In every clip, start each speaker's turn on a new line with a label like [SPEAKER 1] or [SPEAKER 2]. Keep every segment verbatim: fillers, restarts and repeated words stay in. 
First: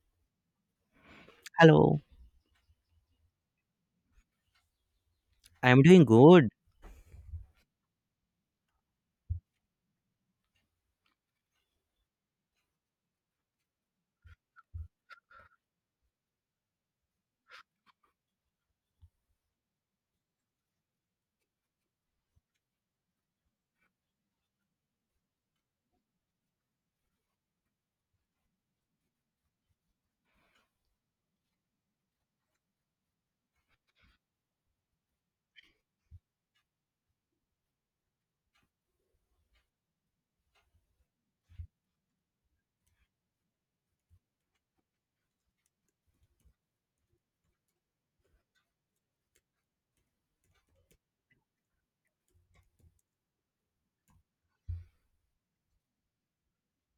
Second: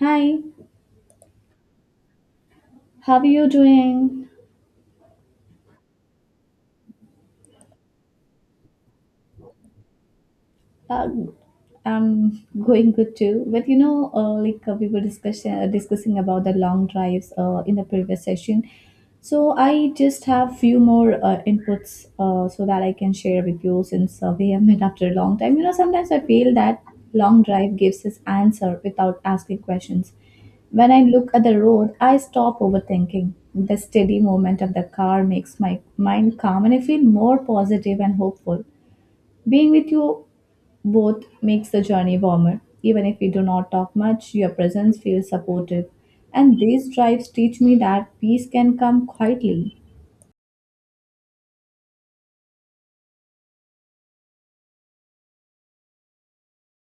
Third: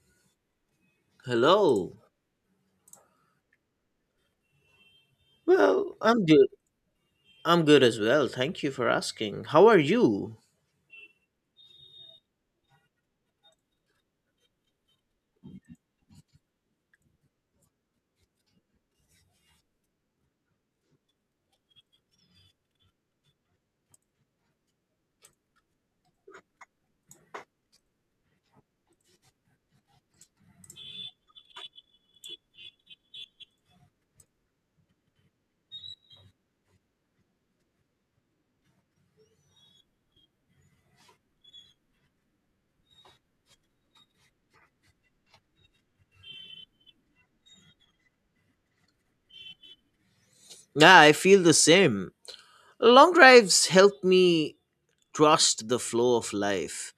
[SPEAKER 1] Hi,
[SPEAKER 2] Hello.
[SPEAKER 3] Hello,
[SPEAKER 1] how are you doing?
[SPEAKER 3] I'm
[SPEAKER 2] Well,
[SPEAKER 3] doing
[SPEAKER 2] I'm good.
[SPEAKER 3] good.
[SPEAKER 2] I'm good as well. Thank you for asking. How are you?
[SPEAKER 1] Uh, I'm going good too. But you know, uh, like uh, we were discussing uh, discussing about the long drives uh, in the previous session. So I just have few more uh, inputs uh, so that I can share with you since uh, we have met after a long time. You know, sometimes I feel that long drive gives us answer without asking questions. When I look at the road, I stop overthinking. The steady movement of the car makes my mind calm and I feel more positive and hopeful. Being with you both makes the journey warmer. Even if we do not talk much, your presence feels supportive. And these drives teach me that peace can come quietly.
[SPEAKER 2] Yeah, I feel the same. Long drives help me trust the flow of life.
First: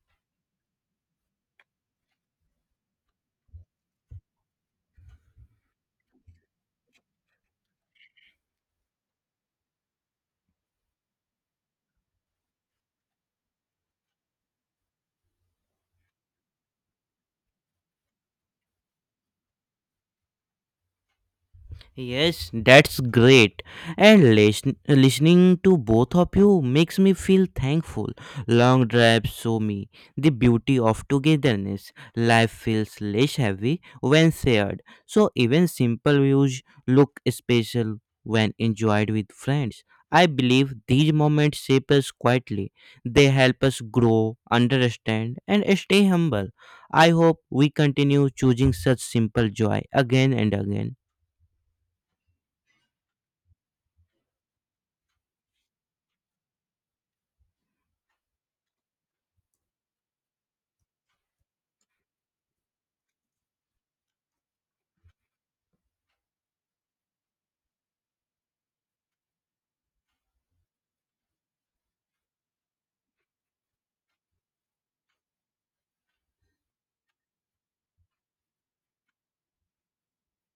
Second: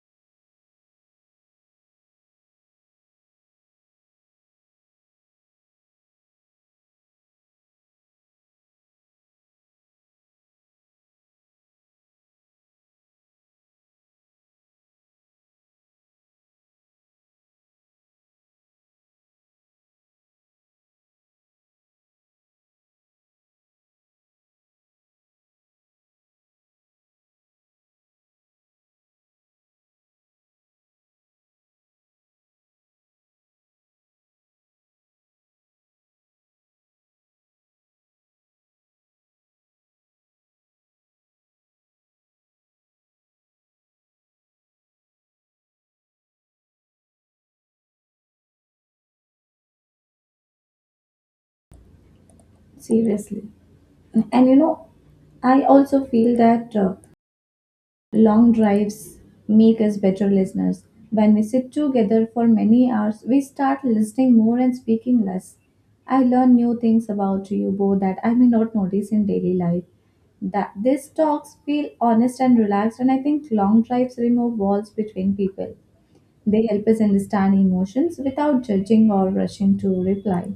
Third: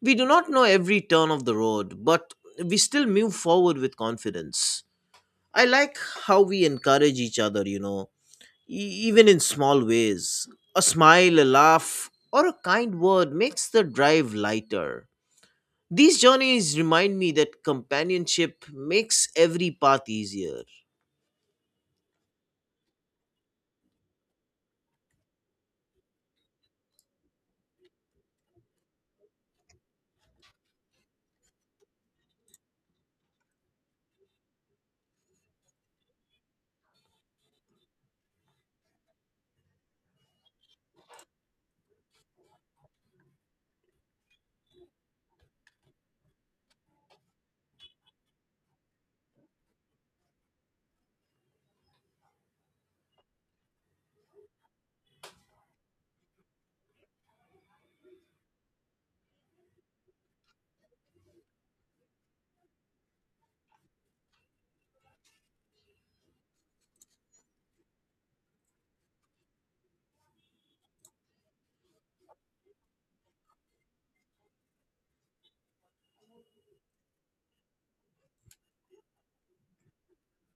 [SPEAKER 2] We do not know every turn of the road, but we still move forward with confidence. I like how we encourage each other, you know, e- even in small ways. A smile, a laugh, or a kind word makes the drive lighter. These journeys remind me that companionship makes every path easier.
[SPEAKER 3] Yes, that's great. And listen, listening to both of you makes me feel thankful. Long drives show me the beauty of togetherness. Life feels less heavy when shared. So even simple views look special when enjoyed with friends. I believe these moments shape us quietly. They help us grow, understand, and stay humble. I hope we continue choosing such simple joy again and again.
[SPEAKER 1] Seriously. And you know, I also feel that uh, long drives make us better listeners. When we sit together for many hours, we start listening more and speaking less. I learn new things about you both that I may not notice in daily life. That these talks feel honest and relaxed, and I think long drives remove walls between people. They help us understand emotions without judging or rushing to reply.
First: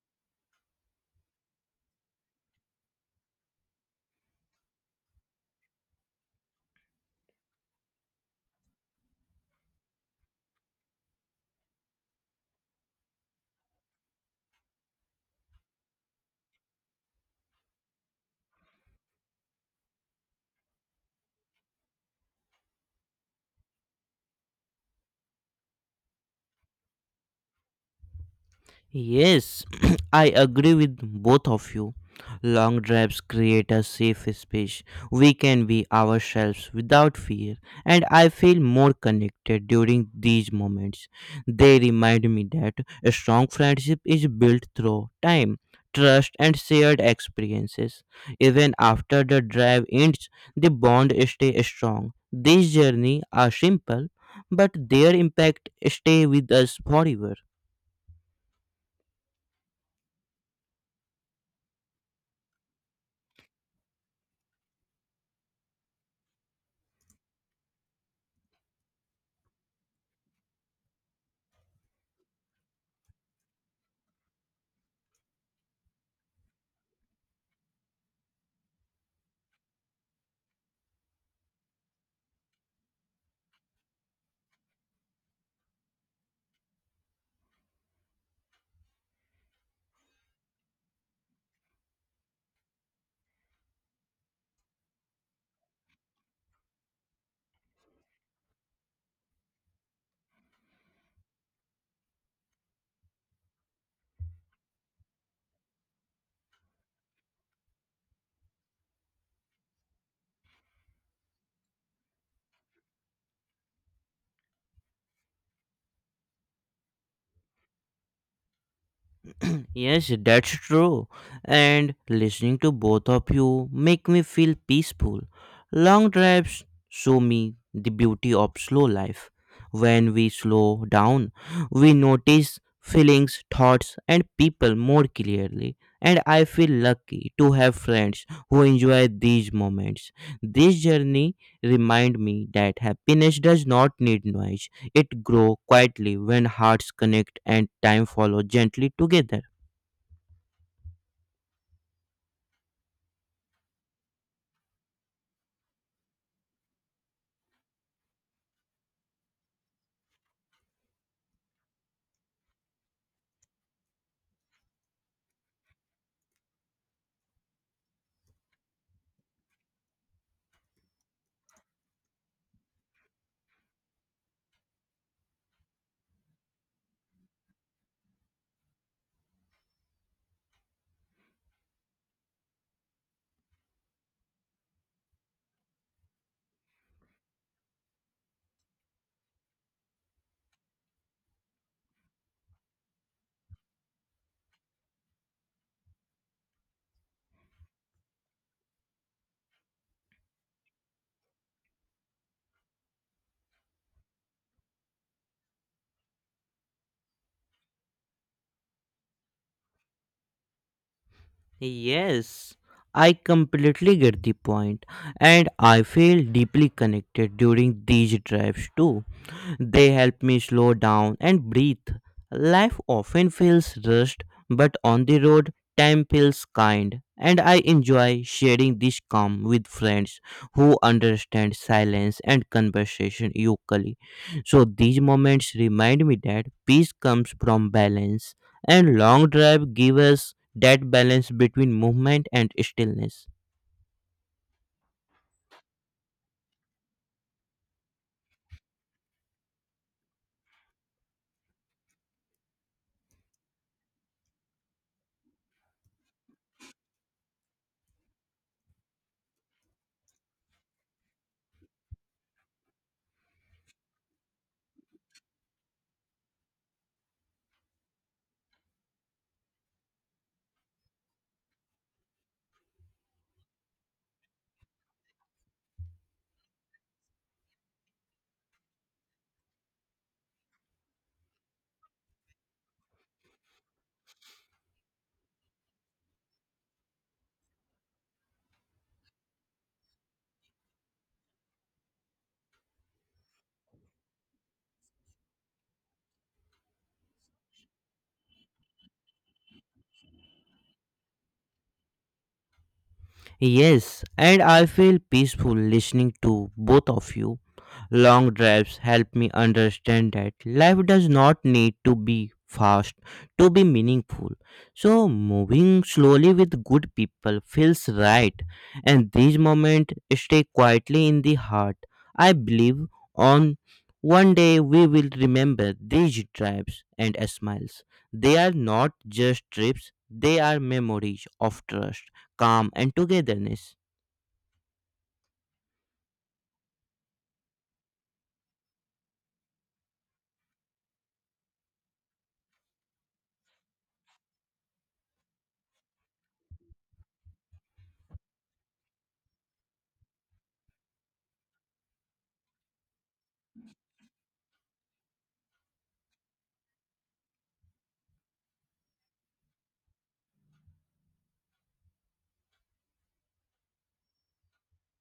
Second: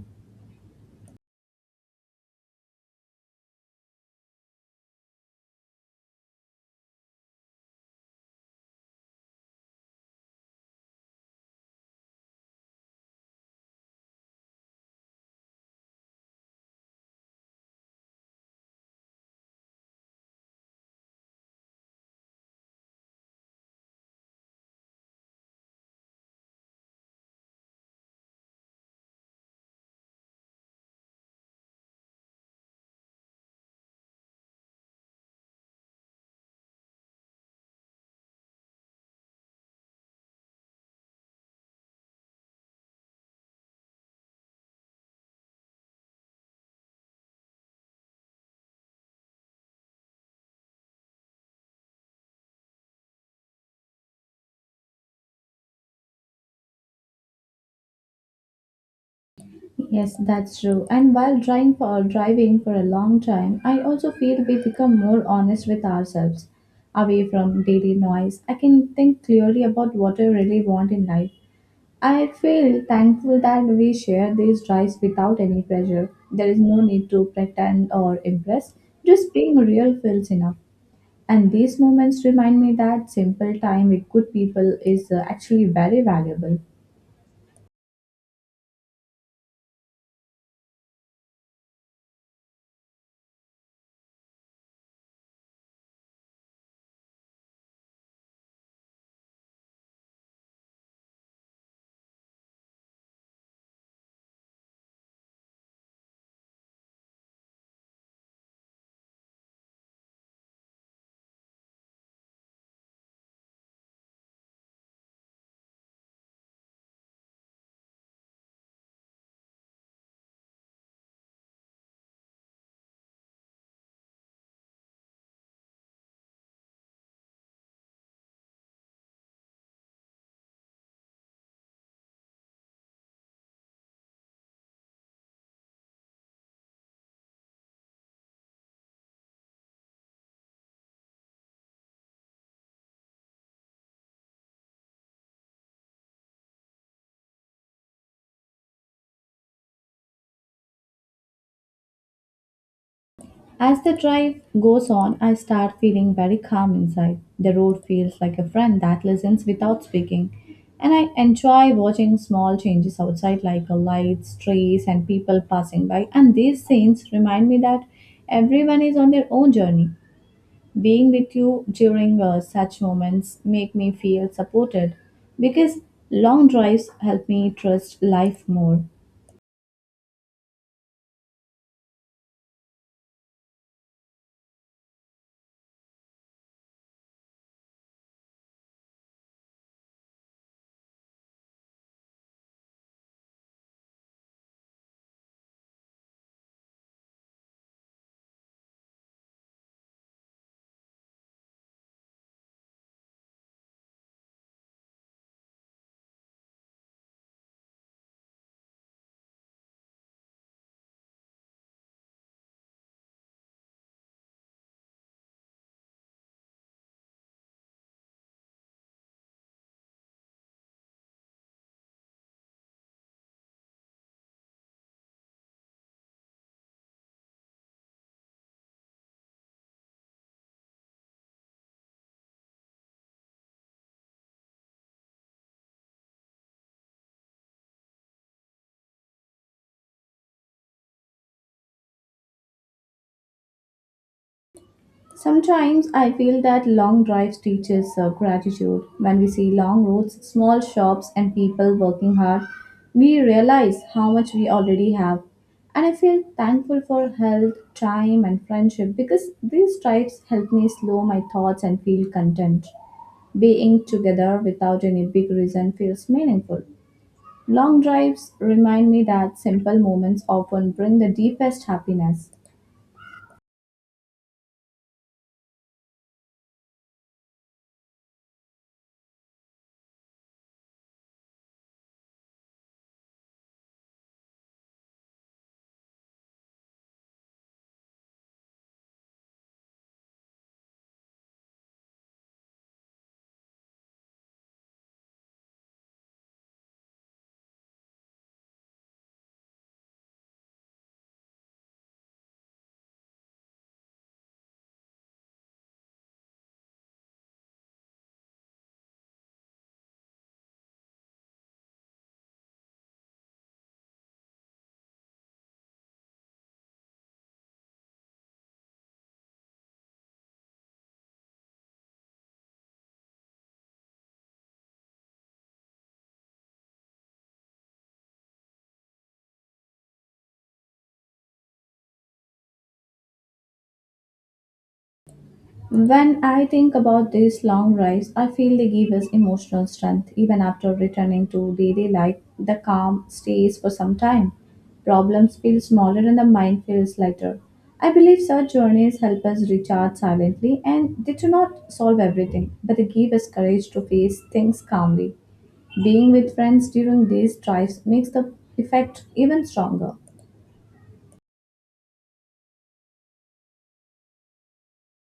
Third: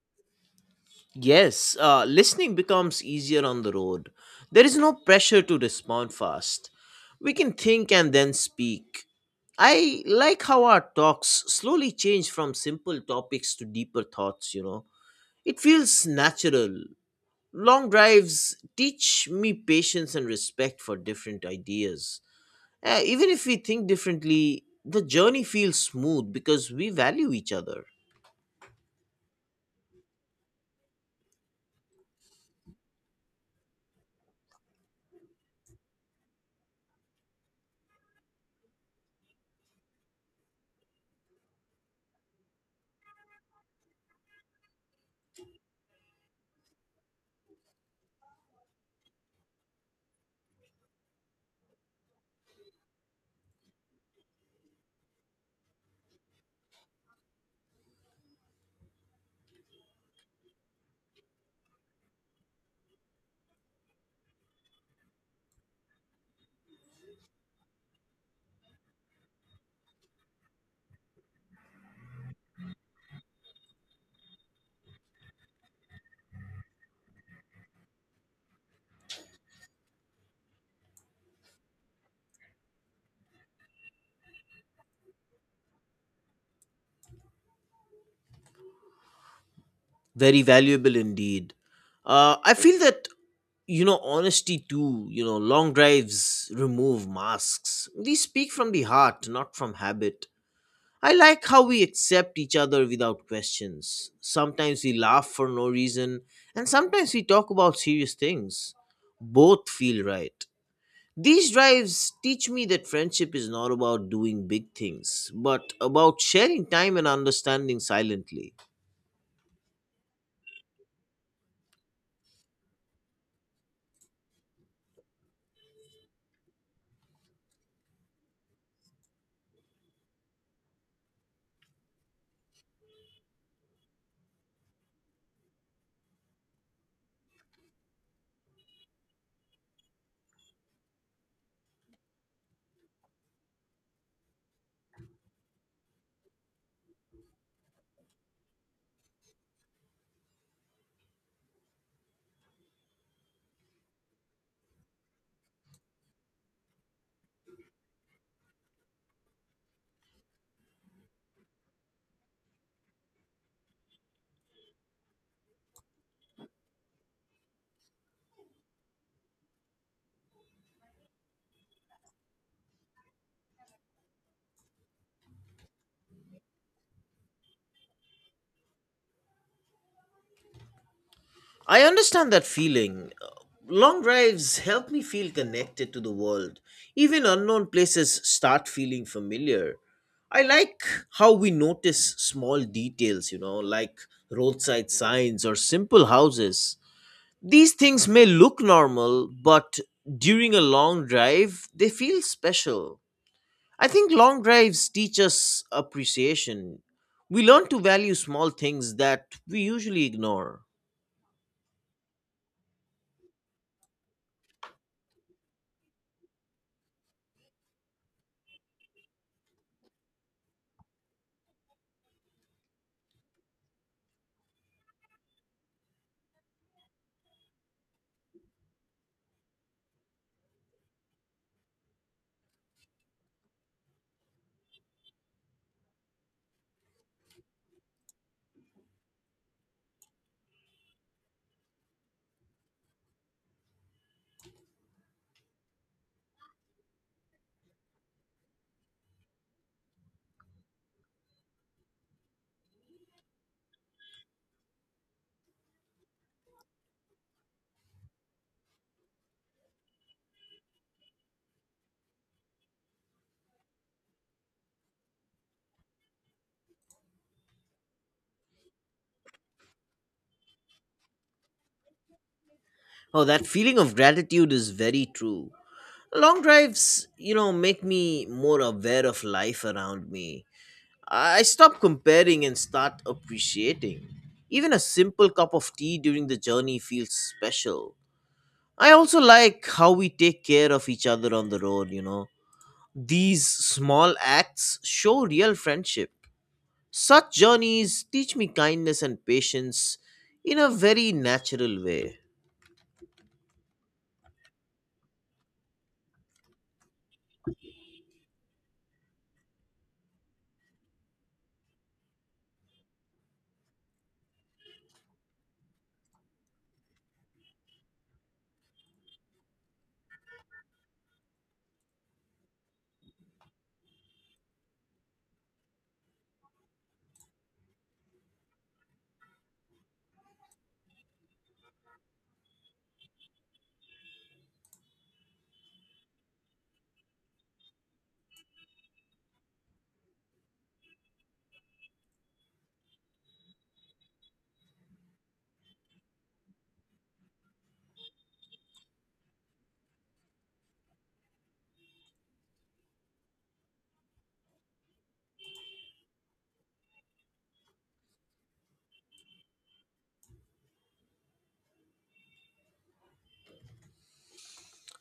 [SPEAKER 2] Yes, uh, listening becomes easier on the road. There is no pressure to respond fast. We can think and then speak. I like how our talks slowly change from simple topics to deeper thoughts, you know. It feels natural. Long drives teach me patience and respect for different ideas. Uh, even if we think differently, the journey feels smooth because we value each other.
[SPEAKER 3] Yes, I agree with both of you. Long drives create a safe space. We can be ourselves without fear, and I feel more connected during these moments. They remind me that a strong friendship is built through time, trust, and shared experiences. Even after the drive ends, the bond stays strong. These journeys are simple, but their impact stay with us forever.
[SPEAKER 1] Yes, that's true. And while driving for driving for a long time, I also feel we become more honest with ourselves, away from daily noise. I can think clearly about what I really want in life. I feel thankful that we share these drives without any pressure. There is no need to pretend or impress. Just being real feels enough. And these moments remind me that simple time with good people is uh, actually very valuable.
[SPEAKER 2] Very valuable indeed. Uh, I feel that, you know, honesty too, you know, long drives remove masks. We speak from the heart, not from habit. I like how we accept each other without questions. Sometimes we laugh for no reason, and sometimes we talk about serious things. Both feel right. These drives teach me that friendship is not about doing big things, but about sharing time and understanding silently.
[SPEAKER 3] Yes, that's true. And listening to both of you make me feel peaceful. Long drives show me the beauty of slow life. When we slow down, we notice feelings, thoughts, and people more clearly. And I feel lucky to have friends who enjoy these moments. This journey remind me that happiness does not need noise. It grows quietly when hearts connect and time follows gently together.
[SPEAKER 1] As the drive goes on, I start feeling very calm inside. The road feels like a friend that listens without speaking, and I enjoy watching small changes outside, like uh, lights, trees, and people passing by. And these scenes remind me that everyone is on their own journey. Being with you during uh, such moments make me feel supported because long drives help me trust life more.
[SPEAKER 2] I understand that feeling. Long drives help me feel connected to the world. Even unknown places start feeling familiar. I like how we notice small details, you know, like roadside signs or simple houses. These things may look normal, but during a long drive, they feel special. I think long drives teach us appreciation. We learn to value small things that we usually ignore.
[SPEAKER 3] Yes, I completely get the point, and I feel deeply connected during these drives too. They help me slow down and breathe. Life often feels rushed, but on the road, time feels kind, and I enjoy sharing this calm with friends who understand silence and conversation equally. So these moments remind me that peace comes from balance, and long drive gives us that balance between movement and stillness.
[SPEAKER 1] Sometimes I feel that long drives teach us uh, gratitude. When we see long roads, small shops, and people working hard, we realize how much we already have. And I feel thankful for health, time, and friendship because these drives help me slow my thoughts and feel content. Being together without any big reason feels meaningful. Long drives remind me that simple moments often bring the deepest happiness.
[SPEAKER 2] Oh, that feeling of gratitude is very true. Long drives, you know, make me more aware of life around me. I stop comparing and start appreciating. Even a simple cup of tea during the journey feels special. I also like how we take care of each other on the road, you know. These small acts show real friendship. Such journeys teach me kindness and patience in a very natural way.
[SPEAKER 3] Yes, and I feel peaceful listening to both of you. Long drives help me understand that life does not need to be fast to be meaningful. So, moving slowly with good people feels right, and these moments stay quietly in the heart. I believe on one day we will remember these drives and smiles. They are not just trips, they are memories of trust calm, and togetherness.
[SPEAKER 1] When I think about these long rides, I feel they give us emotional strength even after returning to daily life. The calm stays for some time. Problems feel smaller and the mind feels lighter. I believe such journeys help us recharge silently and they do not solve everything, but they give us courage to face things calmly. Being with friends during these drives makes the effect even stronger.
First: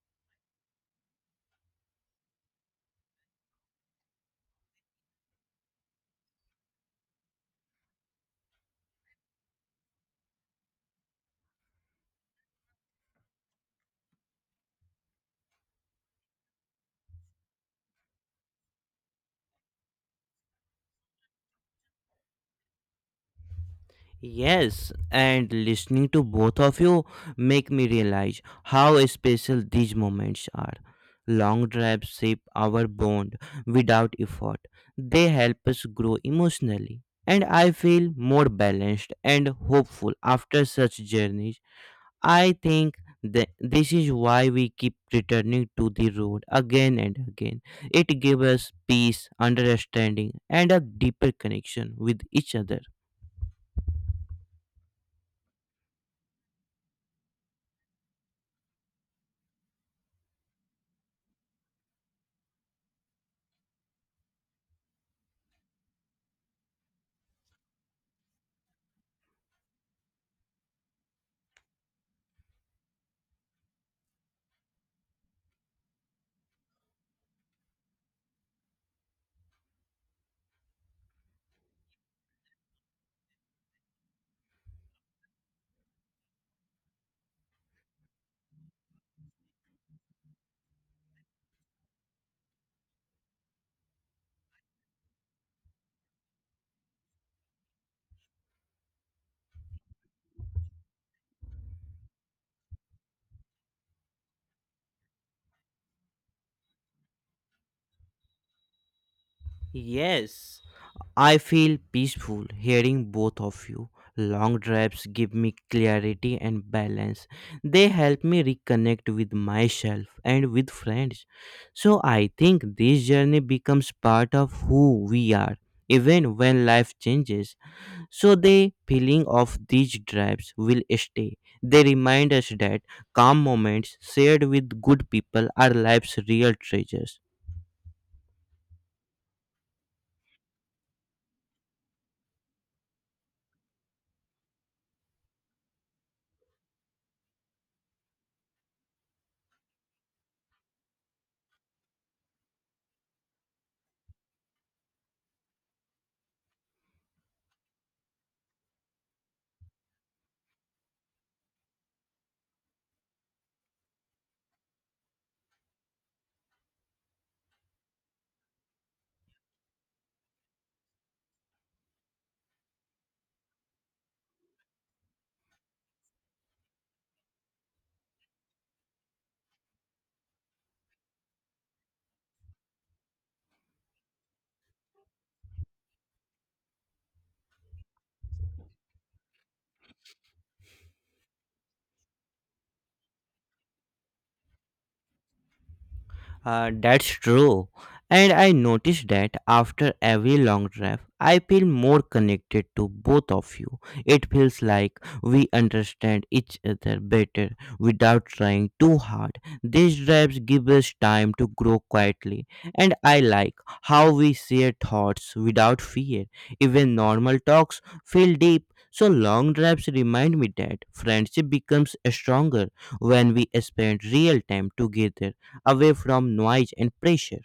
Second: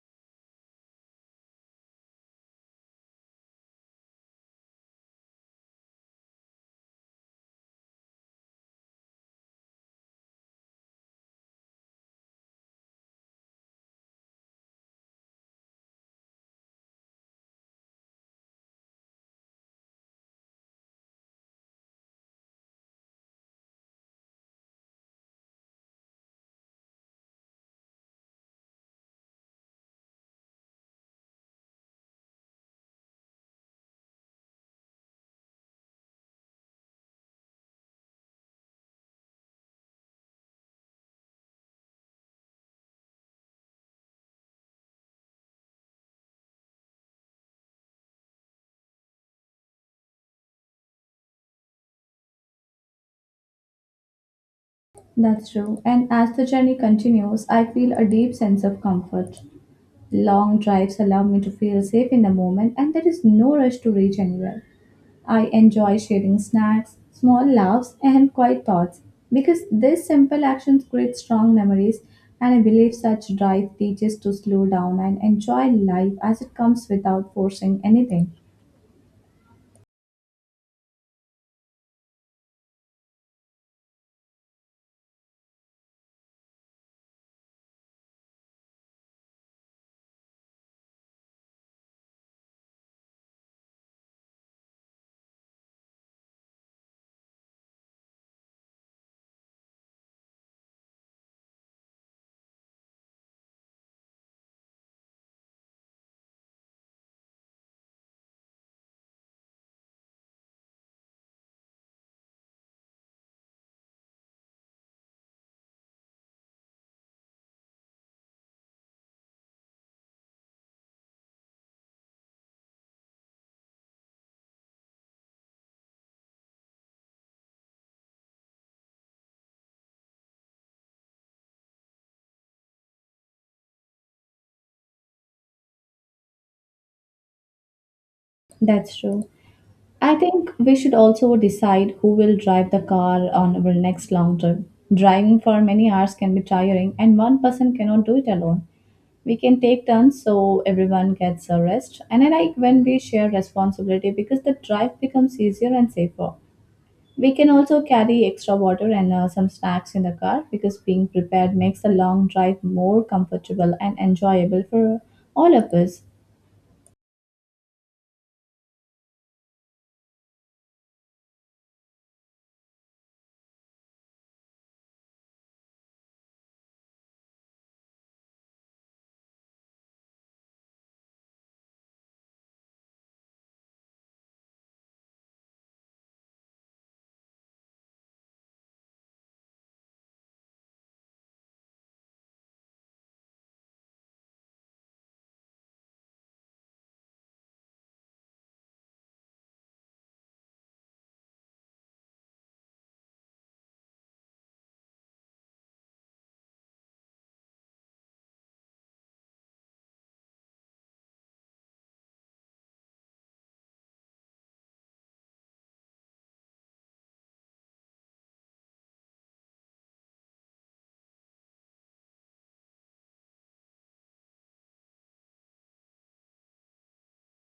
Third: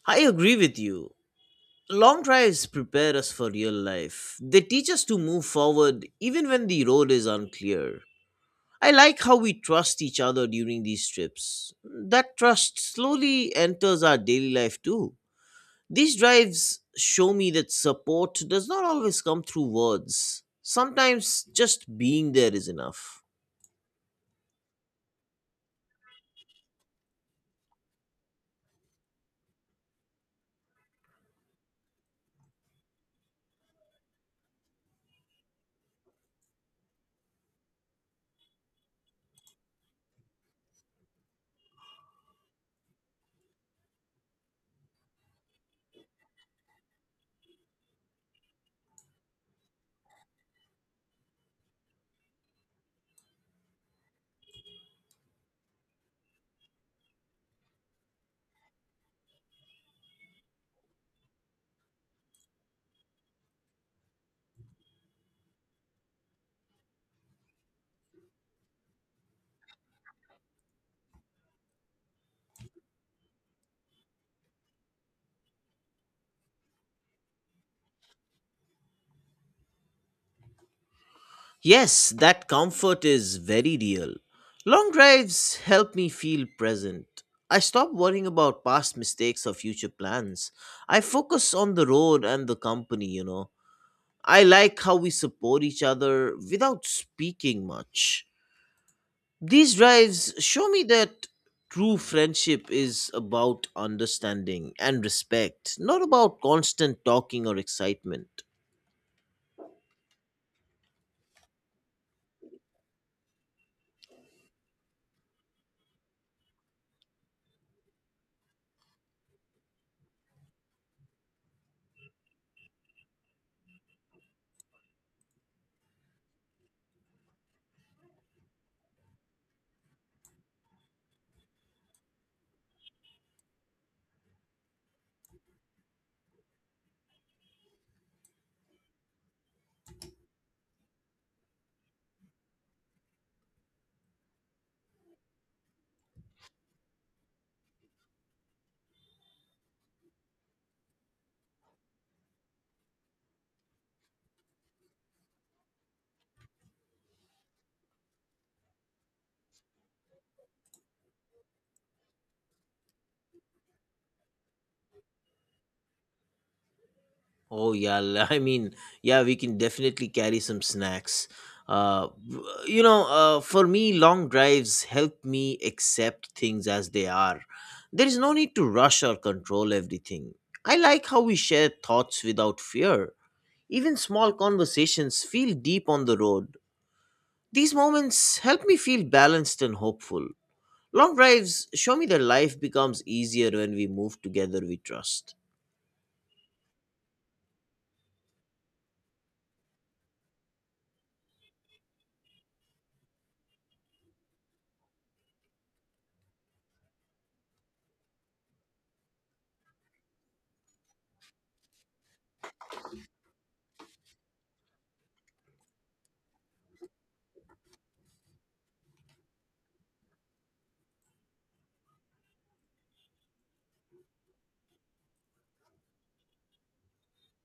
[SPEAKER 2] I agree with you. Long drives prepare us for real life. They teach us to move forward even when the road is unclear. I like how we trust each other during these trips. That trust slowly enters our daily life too. These drives show me that support does not always come through words. Sometimes just being there is enough.
[SPEAKER 3] Yes, and listening to both of you make me realize how special these moments are. Long drives shape our bond without effort. They help us grow emotionally. And I feel more balanced and hopeful after such journeys. I think that this is why we keep returning to the road again and again. It gives us peace, understanding, and a deeper connection with each other.
[SPEAKER 1] That's true. And as the journey continues, I feel a deep sense of comfort. Long drives allow me to feel safe in the moment, and there is no rush to reach anywhere. I enjoy sharing snacks, small laughs, and quiet thoughts because these simple actions create strong memories. And I believe such drive teaches to slow down and enjoy life as it comes without forcing anything.
[SPEAKER 2] Yes, that comfort is very real. Long drives help me feel present. I stop worrying about past mistakes or future plans. I focus on the road and the company, you know. I like how we support each other without speaking much. These drives show me that true friendship is about understanding and respect, not about constant talking or excitement.
[SPEAKER 3] Yes, I feel peaceful hearing both of you. Long drives give me clarity and balance. They help me reconnect with myself and with friends. So I think this journey becomes part of who we are, even when life changes. So the feeling of these drives will stay. They remind us that calm moments shared with good people are life's real treasures.
[SPEAKER 1] That's true. I think we should also decide who will drive the car on our next long trip. Driving for many hours can be tiring, and one person cannot do it alone. We can take turns so everyone gets a rest. And I like when we share responsibility because the drive becomes easier and safer. We can also carry extra water and uh, some snacks in the car because being prepared makes the long drive more comfortable and enjoyable for all of us.
[SPEAKER 2] Oh yeah, l- I mean, yeah, we can definitely carry some snacks. Uh, w- you know, uh, for me, long drives help me accept things as they are. There is no need to rush or control everything. I like how we share thoughts without fear. Even small conversations feel deep on the road. These moments help me feel balanced and hopeful. Long drives show me that life becomes easier when we move together with trust.
[SPEAKER 3] Uh, that's true. And I noticed that after every long drive, I feel more connected to both of you. It feels like we understand each other better without trying too hard. These drives give us time to grow quietly, and I like how we share thoughts without fear. Even normal talks feel deep. So long drives remind me that friendship becomes stronger when we spend real time together away from noise and pressure.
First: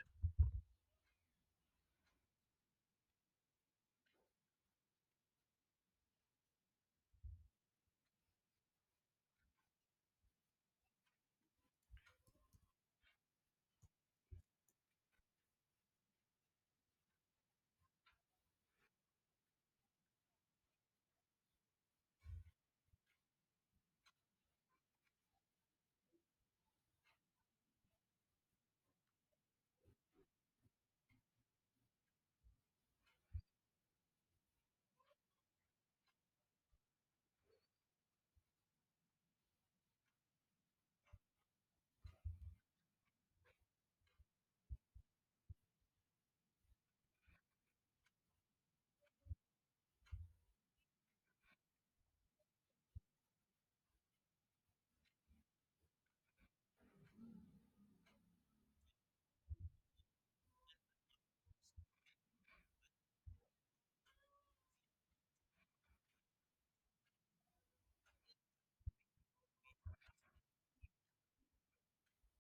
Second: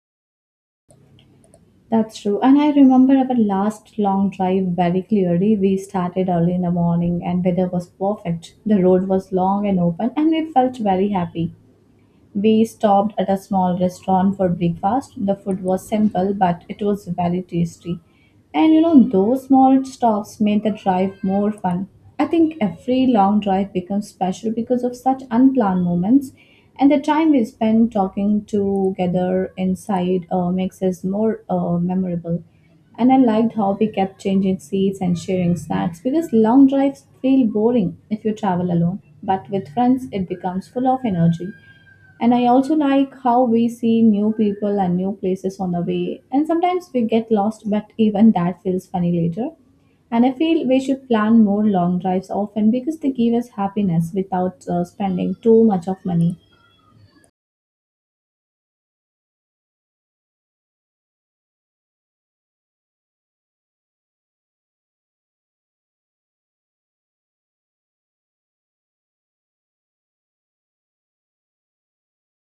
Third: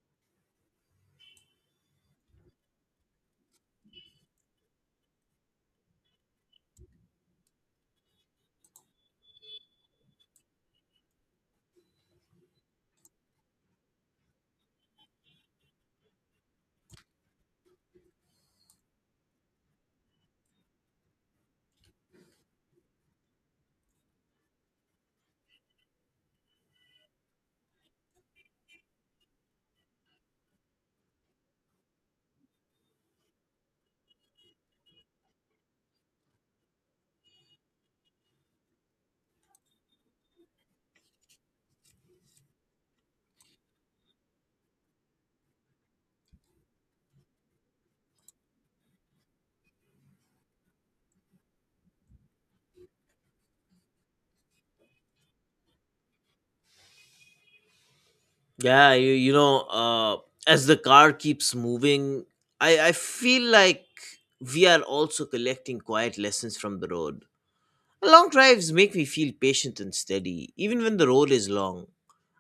[SPEAKER 1] That's true. And I remember our last long drive very clearly. We started early in the morning and weather was perfect. The road was long and open and we felt very happy. We stopped at a small restaurant for breakfast. The food was simple, but it was very tasty. And you know, those small stops made the drive more fun. I think every long drive becomes special because of such unplanned moments, and the time we spend talking together inside uh, makes us more uh, memorable. And I liked how we kept changing seats and sharing snacks because long drives feel boring if you travel alone, but with friends, it becomes full of energy. And I also like how we see new people and new places on the way. And sometimes we get lost, but even that feels funny later. And I feel we should plan more long drives often because they give us happiness without uh, spending too much of money.
[SPEAKER 2] Yeah, you, you know, uh, as the car keeps moving, I, I feel like we are also collecting quiet lessons from the road. Long drives make me feel patient and steady, even when the road is long.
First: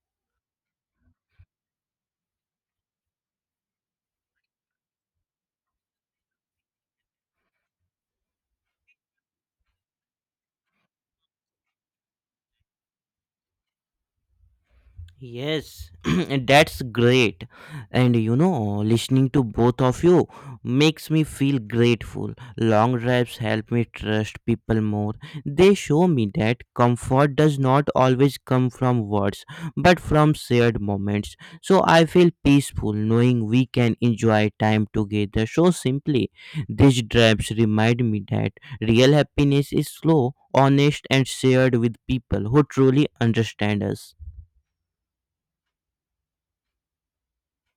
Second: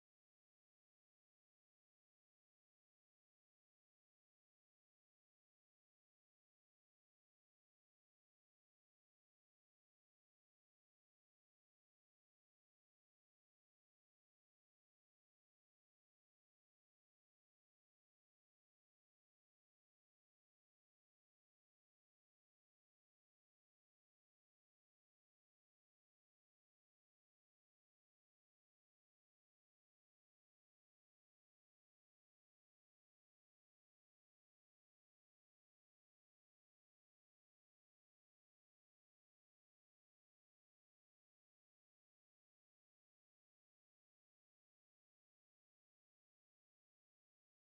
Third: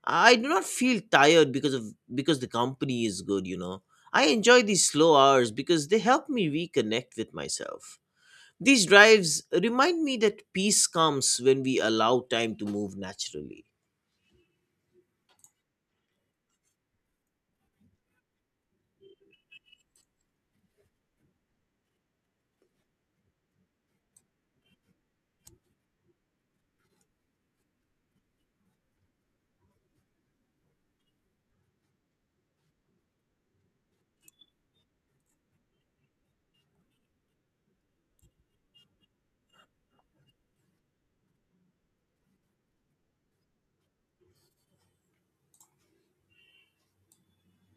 [SPEAKER 2] I do not feel tired because of because the company is good, you know. I enjoy these slow hours because they help me reconnect with myself. These drives remind me that peace comes when we allow time to move naturally.
[SPEAKER 3] Yes, and that's great. And you know, listening to both of you makes me feel grateful. Long drives help me trust people more. They show me that comfort does not always come from words, but from shared moments. So I feel peaceful knowing we can enjoy time together so simply. These drives remind me that real happiness is slow, honest, and shared with people who truly understand us.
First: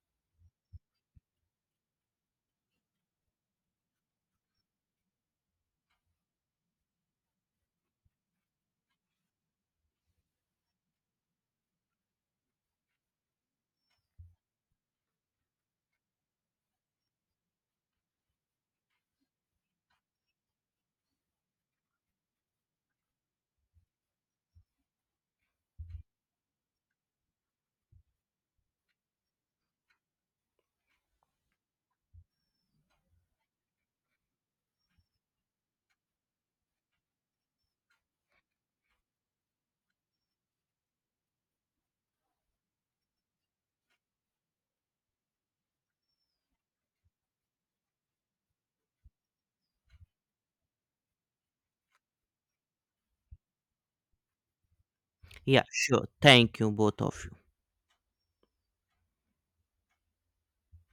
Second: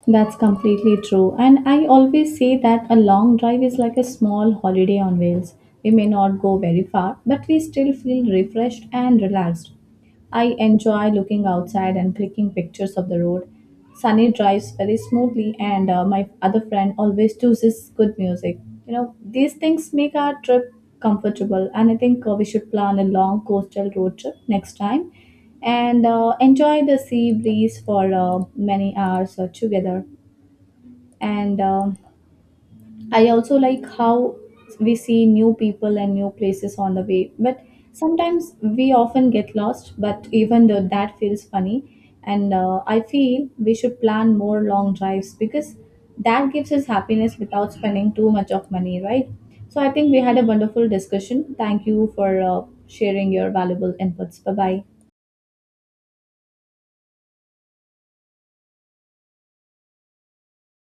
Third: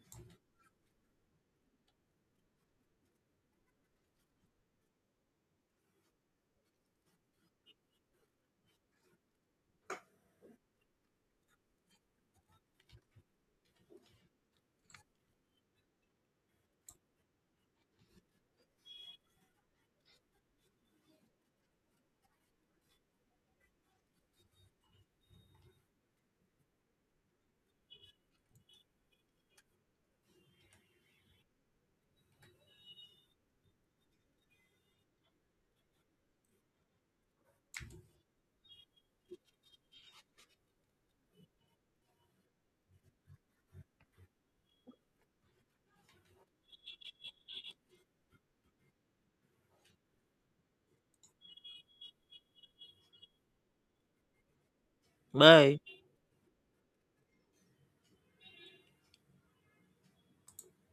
[SPEAKER 1] That's completely true. And I always say that a long drive is like a small holiday on wheels. We may not go very far, but we still feel refreshed and relaxed. I enjoy looking outside and clicking pictures of the road. Sunny drives very smoothly, and uh, my other friend always chooses good music. You know, these things make our trip comfortable, and I think uh, we should plan a long coastal road trip next time and uh, enjoy the sea breeze for uh, many hours uh, together. And uh, I also like how we see new people and new places on the way. But sometimes we often get lost, but even though that feels funny, and uh, I feel we should plan more long drives because that gives us happiness without spending too much of money, right? So I think we had a wonderful discussion. Thank you for uh, sharing your valuable inputs. Bye bye.
[SPEAKER 3] Yeah,
[SPEAKER 2] Bye.
[SPEAKER 3] sure. Thank you, both of you.